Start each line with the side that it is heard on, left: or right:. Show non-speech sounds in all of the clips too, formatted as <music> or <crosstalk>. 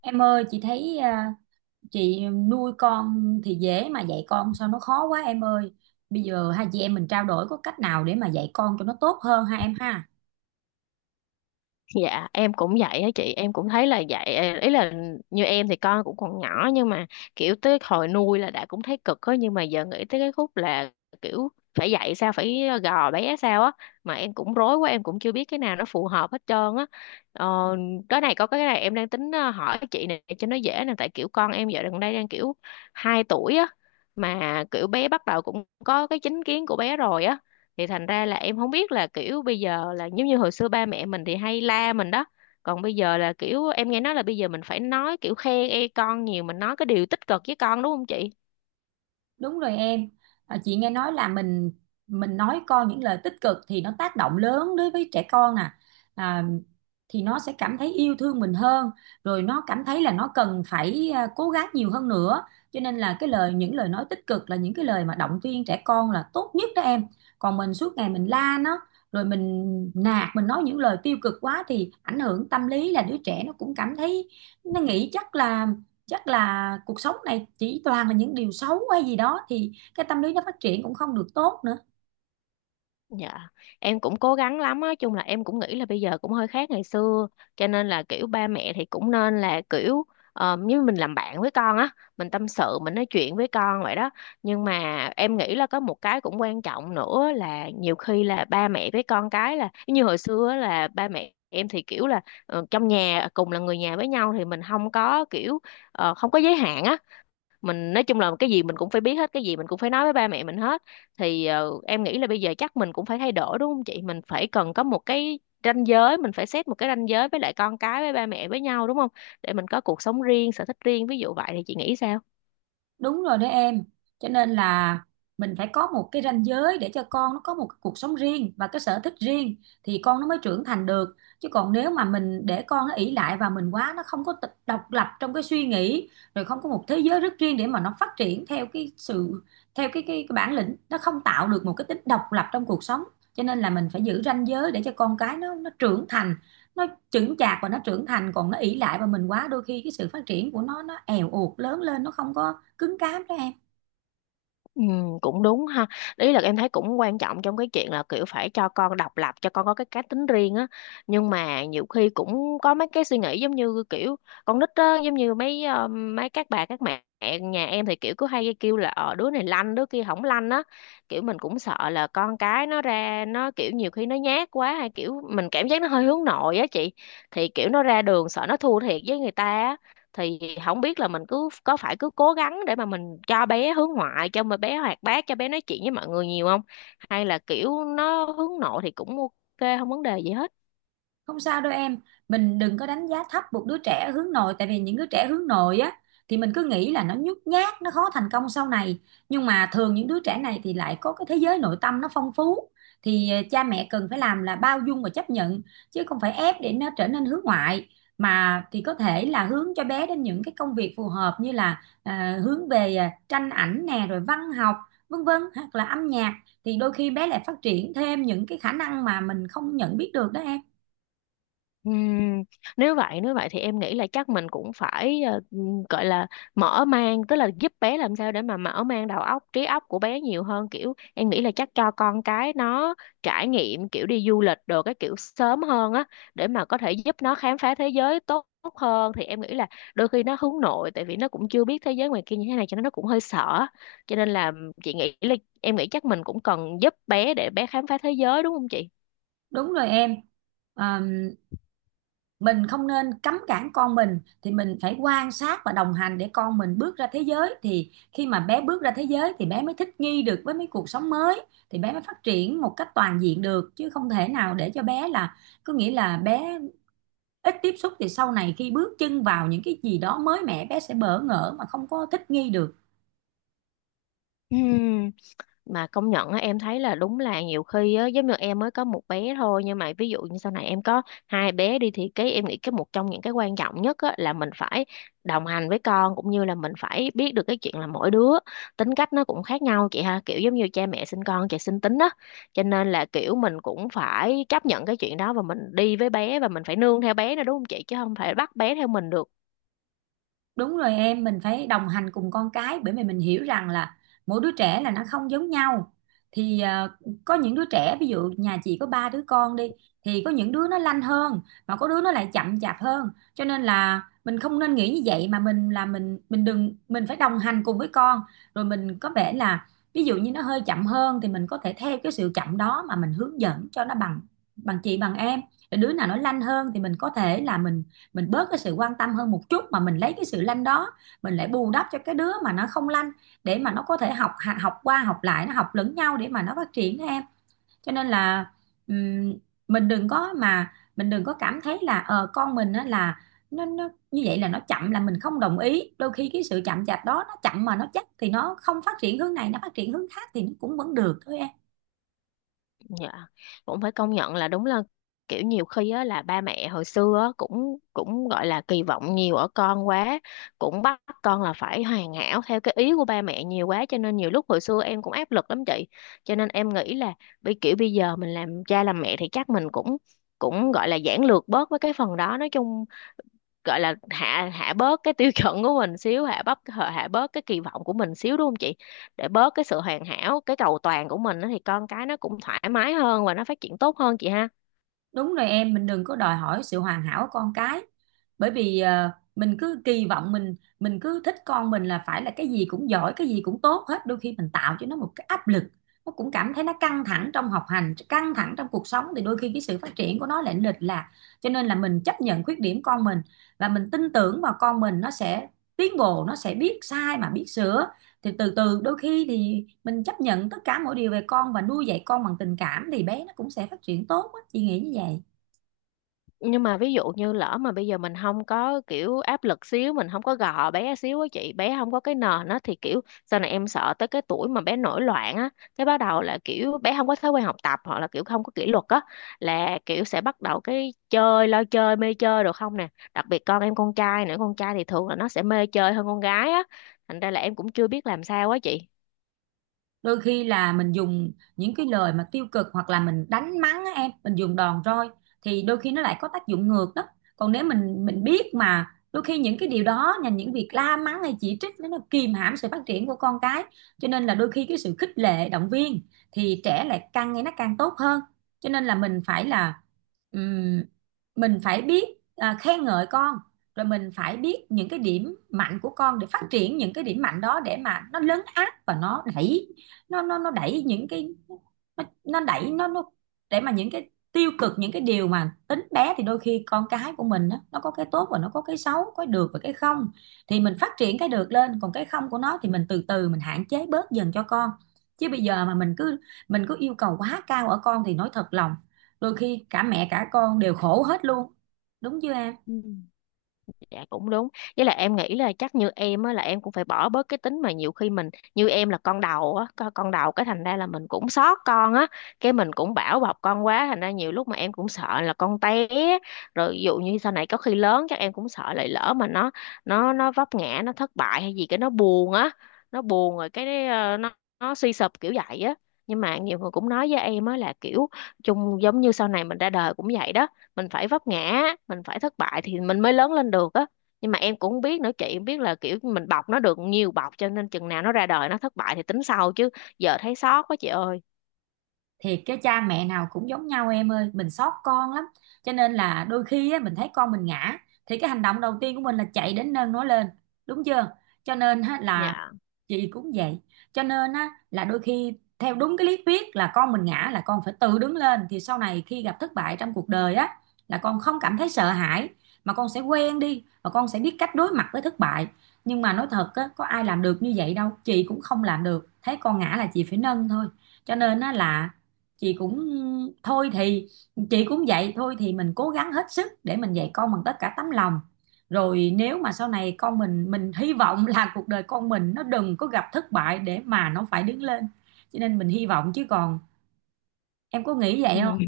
right: Em ơi, chị thấy chị nuôi con thì dễ mà dạy con sao nó khó quá em ơi. Bây giờ hai chị em mình trao đổi có cách nào để mà dạy con cho nó tốt hơn ha em ha?
left: Dạ em cũng vậy á, chị em cũng thấy là vậy. Ờ, Ý là như em thì con cũng còn nhỏ, nhưng mà kiểu tới hồi nuôi là đã cũng thấy cực á, nhưng mà giờ nghĩ tới cái khúc là kiểu phải dạy sao, phải gò bé sao á mà em cũng rối quá, em cũng chưa biết cái nào nó phù hợp hết trơn á. ờ, cái này, có cái này em đang tính hỏi chị này cho nó dễ nè, tại kiểu con em giờ gần đây đang kiểu 2 tuổi á, mà kiểu bé bắt đầu cũng có cái chính kiến của bé rồi á. Thì thành ra là em không biết là kiểu bây giờ là giống như hồi xưa ba mẹ mình thì hay la mình đó, còn bây giờ là kiểu em nghe nói là bây giờ mình phải nói kiểu khen ê con nhiều, mình nói cái điều tích cực với con, đúng không chị?
right: Đúng rồi em. Chị nghe nói là mình nói con những lời tích cực thì nó tác động lớn đối với trẻ con nè. à, thì nó sẽ cảm thấy yêu thương mình hơn, rồi nó cảm thấy là nó cần phải cố gắng nhiều hơn nữa. Cho nên là cái lời những lời nói tích cực là những cái lời mà động viên trẻ con là tốt nhất đó em. Còn mình suốt ngày mình la nó, rồi mình nạt, mình nói những lời tiêu cực quá thì ảnh hưởng tâm lý là đứa trẻ nó cũng cảm thấy nó nghĩ chắc là cuộc sống này chỉ toàn là những điều xấu hay gì đó thì cái tâm lý nó phát triển cũng không được tốt nữa.
left: Dạ, em cũng cố gắng lắm á, chung là em cũng nghĩ là bây giờ cũng hơi khác ngày xưa, cho nên là kiểu ba mẹ thì cũng nên là kiểu như mình làm bạn với con á, mình tâm sự, mình nói chuyện với con vậy đó. Nhưng mà em nghĩ là có một cái cũng quan trọng nữa là nhiều khi là ba mẹ với con cái là như hồi xưa á, là ba mẹ em thì kiểu là trong nhà cùng là người nhà với nhau thì mình không có kiểu không có giới hạn á, mình nói chung là cái gì mình cũng phải biết hết, cái gì mình cũng phải nói với ba mẹ mình hết. Thì em nghĩ là bây giờ chắc mình cũng phải thay đổi, đúng không chị? Mình phải cần có một cái ranh giới, mình phải set một cái ranh giới với lại con cái với ba mẹ với nhau, đúng không, để mình có cuộc sống riêng, sở thích riêng, ví dụ vậy. Thì chị nghĩ sao?
right: Đúng rồi đó em, cho nên là mình phải có một cái ranh giới để cho con nó có một cái cuộc sống riêng và cái sở thích riêng thì con nó mới trưởng thành được, chứ còn nếu mà mình để con nó ỷ lại và mình quá nó không có độc lập trong cái suy nghĩ, rồi không có một thế giới rất riêng để mà nó phát triển theo cái sự theo cái bản lĩnh, nó không tạo được một cái tính độc lập trong cuộc sống. Cho nên là mình phải giữ ranh giới để cho con cái nó trưởng thành, nó chững chạc và nó trưởng thành, còn nó ỷ lại và mình quá đôi khi cái sự phát triển của nó èo uột, lớn lên nó không có cứng cáp đó em.
left: Ừ, cũng đúng ha. Ý là em thấy cũng quan trọng trong cái chuyện là kiểu phải cho con độc lập, cho con có cái cá tính riêng á, nhưng mà nhiều khi cũng có mấy cái suy nghĩ giống như kiểu con nít á, giống như mấy mấy các bà các mẹ nhà em thì kiểu cứ hay kêu là đứa này lanh, đứa kia không lanh á, kiểu mình cũng sợ là con cái nó ra nó kiểu nhiều khi nó nhát quá, hay kiểu mình cảm giác nó hơi hướng nội á chị. Thì kiểu nó ra đường sợ nó thua thiệt với người ta á, thì không biết là mình cứ có phải cứ cố gắng để mà mình cho bé hướng ngoại, cho mà bé hoạt bát, cho bé nói chuyện với mọi người nhiều không, hay là kiểu nó hướng nội thì cũng ok, không vấn đề gì hết.
right: Không sao đâu em, mình đừng có đánh giá thấp một đứa trẻ hướng nội, tại vì những đứa trẻ hướng nội á thì mình cứ nghĩ là nó nhút nhát, nó khó thành công sau này. Nhưng mà thường những đứa trẻ này thì lại có cái thế giới nội tâm nó phong phú. Thì cha mẹ cần phải làm là bao dung và chấp nhận, chứ không phải ép để nó trở nên hướng ngoại, mà thì có thể là hướng cho bé đến những cái công việc phù hợp, như là hướng về tranh ảnh nè, rồi văn học, vân vân, hoặc là âm nhạc, thì đôi khi bé lại phát triển thêm những cái khả năng mà mình không nhận biết được đó em.
left: Ừm, nếu vậy, nếu vậy thì em nghĩ là chắc mình cũng phải gọi là mở mang, tức là giúp bé làm sao để mà mở mang đầu óc, trí óc của bé nhiều hơn. Kiểu em nghĩ là chắc cho con cái nó trải nghiệm kiểu đi du lịch đồ, cái kiểu sớm hơn á, để mà có thể giúp nó khám phá thế giới tốt, tốt hơn. Thì em nghĩ là đôi khi nó hướng nội tại vì nó cũng chưa biết thế giới ngoài kia như thế này, cho nên nó cũng hơi sợ. Cho nên là chị nghĩ là em nghĩ chắc mình cũng cần giúp bé để bé khám phá thế giới, đúng không chị?
right: Đúng rồi em. À, mình không nên cấm cản con mình, thì mình phải quan sát và đồng hành để con mình bước ra thế giới, thì khi mà bé bước ra thế giới thì bé mới thích nghi được với mấy cuộc sống mới, thì bé mới phát triển một cách toàn diện được, chứ không thể nào để cho bé là có nghĩa là bé ít tiếp xúc, thì sau này khi bước chân vào những cái gì đó mới mẻ bé sẽ bỡ ngỡ mà không có thích nghi được.
left: Ừm. Mà công nhận á, em thấy là đúng là nhiều khi á, giống như em mới có một bé thôi, nhưng mà ví dụ như sau này em có hai bé đi, thì cái em nghĩ cái một trong những cái quan trọng nhất á, là mình phải đồng hành với con, cũng như là mình phải biết được cái chuyện là mỗi đứa tính cách nó cũng khác nhau, chị ha. Kiểu giống như cha mẹ sinh con, chị sinh tính á, cho nên là kiểu mình cũng phải chấp nhận cái chuyện đó và mình đi với bé và mình phải nương theo bé nữa, đúng không chị, chứ không phải bắt bé theo mình được.
right: Đúng rồi em, mình phải đồng hành cùng con cái, bởi vì mình hiểu rằng là mỗi đứa trẻ là nó không giống nhau. Thì có những đứa trẻ, ví dụ nhà chị có ba đứa con đi, thì có những đứa nó lanh hơn mà có đứa nó lại chậm chạp hơn. Cho nên là mình không nên nghĩ như vậy, mà mình là mình đừng mình phải đồng hành cùng với con. Rồi mình có vẻ là Ví dụ như nó hơi chậm hơn thì mình có thể theo cái sự chậm đó mà mình hướng dẫn cho nó bằng bằng chị bằng em. Rồi đứa nào nó lanh hơn thì mình có thể là mình bớt cái sự quan tâm hơn một chút, mà mình lấy cái sự lanh đó mình lại bù đắp cho cái đứa mà nó không lanh, để mà nó có thể học học qua học lại, nó học lẫn nhau để mà nó phát triển em. Cho nên là ừm, mình đừng có cảm thấy là con mình á là nó như vậy là nó chậm là mình không đồng ý, đôi khi cái sự chậm chạp đó, nó chậm mà nó chắc, thì nó không phát triển hướng này nó phát triển hướng khác, thì nó cũng vẫn được thôi em.
left: Dạ, cũng phải công nhận là đúng là kiểu nhiều khi á là ba mẹ hồi xưa á, cũng cũng gọi là kỳ vọng nhiều ở con quá, cũng bắt con là phải hoàn hảo theo cái ý của ba mẹ nhiều quá, cho nên nhiều lúc hồi xưa em cũng áp lực lắm chị. Cho nên em nghĩ là bây giờ mình làm cha làm mẹ thì chắc mình cũng cũng gọi là giản lược bớt với cái phần đó, nói chung gọi là hạ hạ bớt cái tiêu chuẩn của mình xíu, hạ bớt cái kỳ vọng của mình xíu, đúng không chị, để bớt cái sự hoàn hảo, cái cầu toàn của mình á, thì con cái nó cũng thoải mái hơn và nó phát triển tốt hơn, chị ha.
right: Đúng rồi em, mình đừng có đòi hỏi sự hoàn hảo của con cái. Bởi vì mình cứ kỳ vọng mình mình cứ thích con mình là phải là cái gì cũng giỏi, cái gì cũng tốt hết. Đôi khi mình tạo cho nó một cái áp lực, nó cũng cảm thấy nó căng thẳng trong học hành, căng thẳng trong cuộc sống, thì đôi khi cái sự phát triển của nó lại lệch lạc. Cho nên là mình chấp nhận khuyết điểm con mình, và mình tin tưởng vào con mình nó sẽ tiến bộ, nó sẽ biết sai mà biết sửa, thì từ từ đôi khi thì mình chấp nhận tất cả mọi điều về con và nuôi dạy con bằng tình cảm thì bé nó cũng sẽ phát triển tốt á, chị nghĩ như vậy.
left: Nhưng mà ví dụ như lỡ mà bây giờ mình không có kiểu áp lực xíu, mình không có gò bé xíu á chị, bé không có cái nền á, thì kiểu sau này em sợ tới cái tuổi mà bé nổi loạn á, cái bắt đầu là kiểu bé không có thói quen học tập hoặc là kiểu không có kỷ luật á, là kiểu sẽ bắt đầu cái chơi, lo chơi, mê chơi được không nè. Đặc biệt con em con trai nữa, con trai thì thường là nó sẽ mê chơi hơn con gái á, thành ra là em cũng chưa biết làm sao á chị.
right: Đôi khi là mình dùng những cái lời mà tiêu cực, hoặc là mình đánh mắng á em, mình dùng đòn roi thì đôi khi nó lại có tác dụng ngược đó. Còn nếu mình biết mà đôi khi những cái điều đó là những việc la mắng hay chỉ trích, nó kìm hãm sự phát triển của con cái. Cho nên là đôi khi cái sự khích lệ động viên thì trẻ lại càng ngày nó càng tốt hơn. Cho nên là ừm, mình phải biết khen ngợi con, rồi mình phải biết những cái điểm mạnh của con để phát triển những cái điểm mạnh đó, để mà nó lấn át và nó đẩy những cái nó đẩy nó để mà những cái tiêu cực, những cái điều mà tính bé, thì đôi khi con cái của mình á, nó có cái tốt và nó có cái xấu, có cái được và cái không, thì mình phát triển cái được lên, còn cái không của nó thì mình từ từ mình hạn chế bớt dần cho con. Chứ bây giờ mà mình cứ yêu cầu quá cao ở con thì nói thật lòng, đôi khi cả mẹ cả con đều khổ hết luôn, đúng chưa em?
left: Dạ cũng đúng. Với lại em nghĩ là chắc như em á là em cũng phải bỏ bớt cái tính mà nhiều khi mình, như em là con đầu á, con đầu cái thành ra là mình cũng xót con á, cái mình cũng bảo bọc con quá, thành ra nhiều lúc mà em cũng sợ là con té, rồi ví dụ như sau này có khi lớn chắc em cũng sợ lại, lỡ mà nó vấp ngã, nó thất bại hay gì cái nó buồn á, nó buồn rồi cái nó suy sụp kiểu vậy á. Nhưng mà nhiều người cũng nói với em á là kiểu chung giống như sau này mình ra đời cũng vậy đó, mình phải vấp ngã, mình phải thất bại thì mình mới lớn lên được á. Nhưng mà em cũng biết nữa chị, em biết là kiểu mình bọc nó được nhiều bọc, cho nên chừng nào nó ra đời nó thất bại thì tính sau, chứ giờ thấy xót quá chị ơi.
right: Thiệt, cái cha mẹ nào cũng giống nhau em ơi, mình xót con lắm. Cho nên là đôi khi á, mình thấy con mình ngã thì cái hành động đầu tiên của mình là chạy đến nâng nó lên, đúng chưa? Cho nên á, là
left: Dạ.
right: chị cũng vậy. Cho nên á, là đôi khi theo đúng cái lý thuyết là con mình ngã là con phải tự đứng lên, thì sau này khi gặp thất bại trong cuộc đời á là con không cảm thấy sợ hãi, mà con sẽ quen đi và con sẽ biết cách đối mặt với thất bại. Nhưng mà nói thật á, có ai làm được như vậy đâu, chị cũng không làm được, thấy con ngã là chị phải nâng thôi. Cho nên á, là chị cũng thôi thì chị cũng vậy, thôi thì mình cố gắng hết sức để mình dạy con bằng tất cả tấm lòng, rồi nếu mà sau này con mình hy vọng là cuộc đời con mình nó đừng có gặp thất bại để mà nó phải đứng lên. Cho nên mình hy vọng, chứ còn em có nghĩ vậy
left: Ừ.
right: không?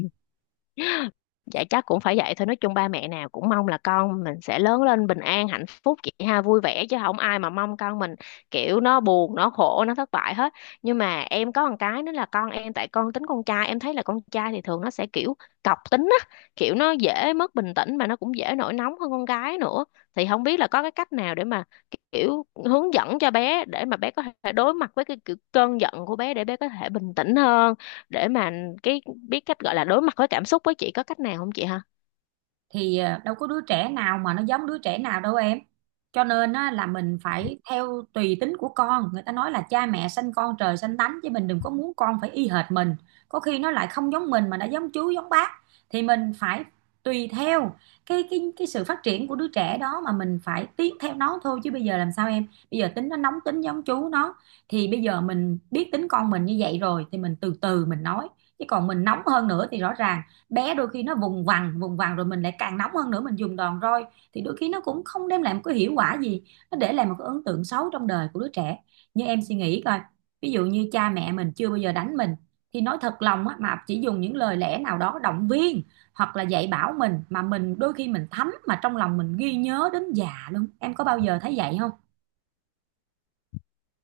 left: Dạ chắc cũng phải vậy thôi, nói chung ba mẹ nào cũng mong là con mình sẽ lớn lên bình an hạnh phúc, chị ha, vui vẻ, chứ không ai mà mong con mình kiểu nó buồn, nó khổ, nó thất bại hết. Nhưng mà em có một cái nữa là con em, tại con tính con trai, em thấy là con trai thì thường nó sẽ kiểu cọc tính á, kiểu nó dễ mất bình tĩnh mà nó cũng dễ nổi nóng hơn con gái nữa. Thì không biết là có cái cách nào để mà kiểu hướng dẫn cho bé để mà bé có thể đối mặt với cái kiểu cơn giận của bé, để bé có thể bình tĩnh hơn, để mà cái biết cách gọi là đối mặt với cảm xúc với, chị có cách nào không chị ha?
right: Thì đâu có đứa trẻ nào mà nó giống đứa trẻ nào đâu em. Cho nên á, là mình phải theo tùy tính của con, người ta nói là cha mẹ sanh con trời sanh tánh, chứ mình đừng có muốn con phải y hệt mình, có khi nó lại không giống mình mà nó giống chú giống bác. Thì mình phải tùy theo cái sự phát triển của đứa trẻ đó mà mình phải tiến theo nó thôi, chứ bây giờ làm sao em? Bây giờ tính nó nóng tính giống chú nó, thì bây giờ mình biết tính con mình như vậy rồi thì mình từ từ mình nói, chứ còn mình nóng hơn nữa thì rõ ràng bé đôi khi nó vùng vằng rồi mình lại càng nóng hơn nữa, mình dùng đòn roi thì đôi khi nó cũng không đem lại một cái hiệu quả gì, nó để lại một cái ấn tượng xấu trong đời của đứa trẻ. Như em suy nghĩ coi, ví dụ như cha mẹ mình chưa bao giờ đánh mình, thì nói thật lòng á, mà chỉ dùng những lời lẽ nào đó động viên hoặc là dạy bảo mình, mà mình đôi khi mình thấm, mà trong lòng mình ghi nhớ đến già luôn, em có bao giờ thấy vậy không?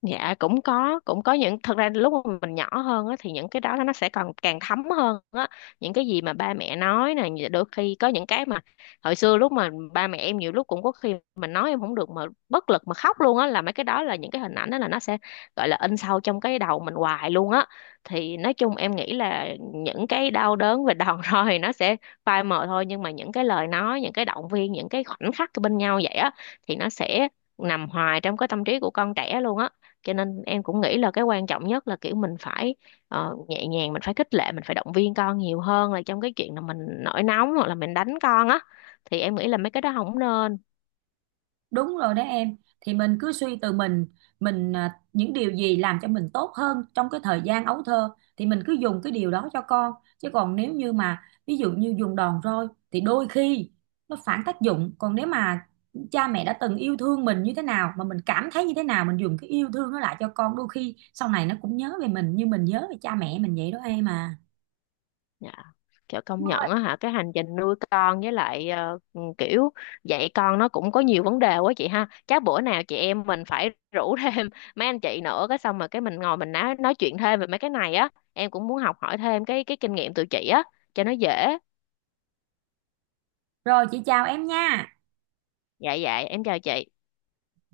left: Dạ cũng có, cũng có những, thật ra lúc mà mình nhỏ hơn á, thì những cái đó nó sẽ còn càng thấm hơn á. Những cái gì mà ba mẹ nói nè, đôi khi có những cái mà hồi xưa lúc mà ba mẹ em nhiều lúc cũng có khi mình nói em không được mà bất lực mà khóc luôn á, là mấy cái đó, là những cái hình ảnh đó là nó sẽ gọi là in sâu trong cái đầu mình hoài luôn á. Thì nói chung em nghĩ là những cái đau đớn về đòn <laughs> roi thì nó sẽ phai mờ thôi, nhưng mà những cái lời nói, những cái động viên, những cái khoảnh khắc bên nhau vậy á, thì nó sẽ nằm hoài trong cái tâm trí của con trẻ luôn á. Cho nên em cũng nghĩ là cái quan trọng nhất là kiểu mình phải nhẹ nhàng, mình phải khích lệ, mình phải động viên con nhiều hơn là trong cái chuyện là mình nổi nóng hoặc là mình đánh con á, thì em nghĩ là mấy cái đó không nên.
right: Đúng rồi đấy em, thì mình cứ suy từ mình, những điều gì làm cho mình tốt hơn trong cái thời gian ấu thơ thì mình cứ dùng cái điều đó cho con, chứ còn nếu như mà ví dụ như dùng đòn roi thì đôi khi nó phản tác dụng. Còn nếu mà cha mẹ đã từng yêu thương mình như thế nào, mà mình cảm thấy như thế nào, mình dùng cái yêu thương nó lại cho con, đôi khi sau này nó cũng nhớ về mình như mình nhớ về cha mẹ mình vậy đó em.
left: Dạ, kiểu công nhận á hả, cái hành trình nuôi con với lại kiểu dạy con nó cũng có nhiều vấn đề quá chị ha. Chắc bữa nào chị em mình phải rủ <laughs> thêm mấy anh chị nữa, cái xong rồi cái mình ngồi mình nói chuyện thêm về mấy cái này á, em cũng muốn học hỏi thêm cái kinh nghiệm từ chị á cho nó dễ.
right: Rồi chị chào em nha.
left: Dạ, dạ em chào chị.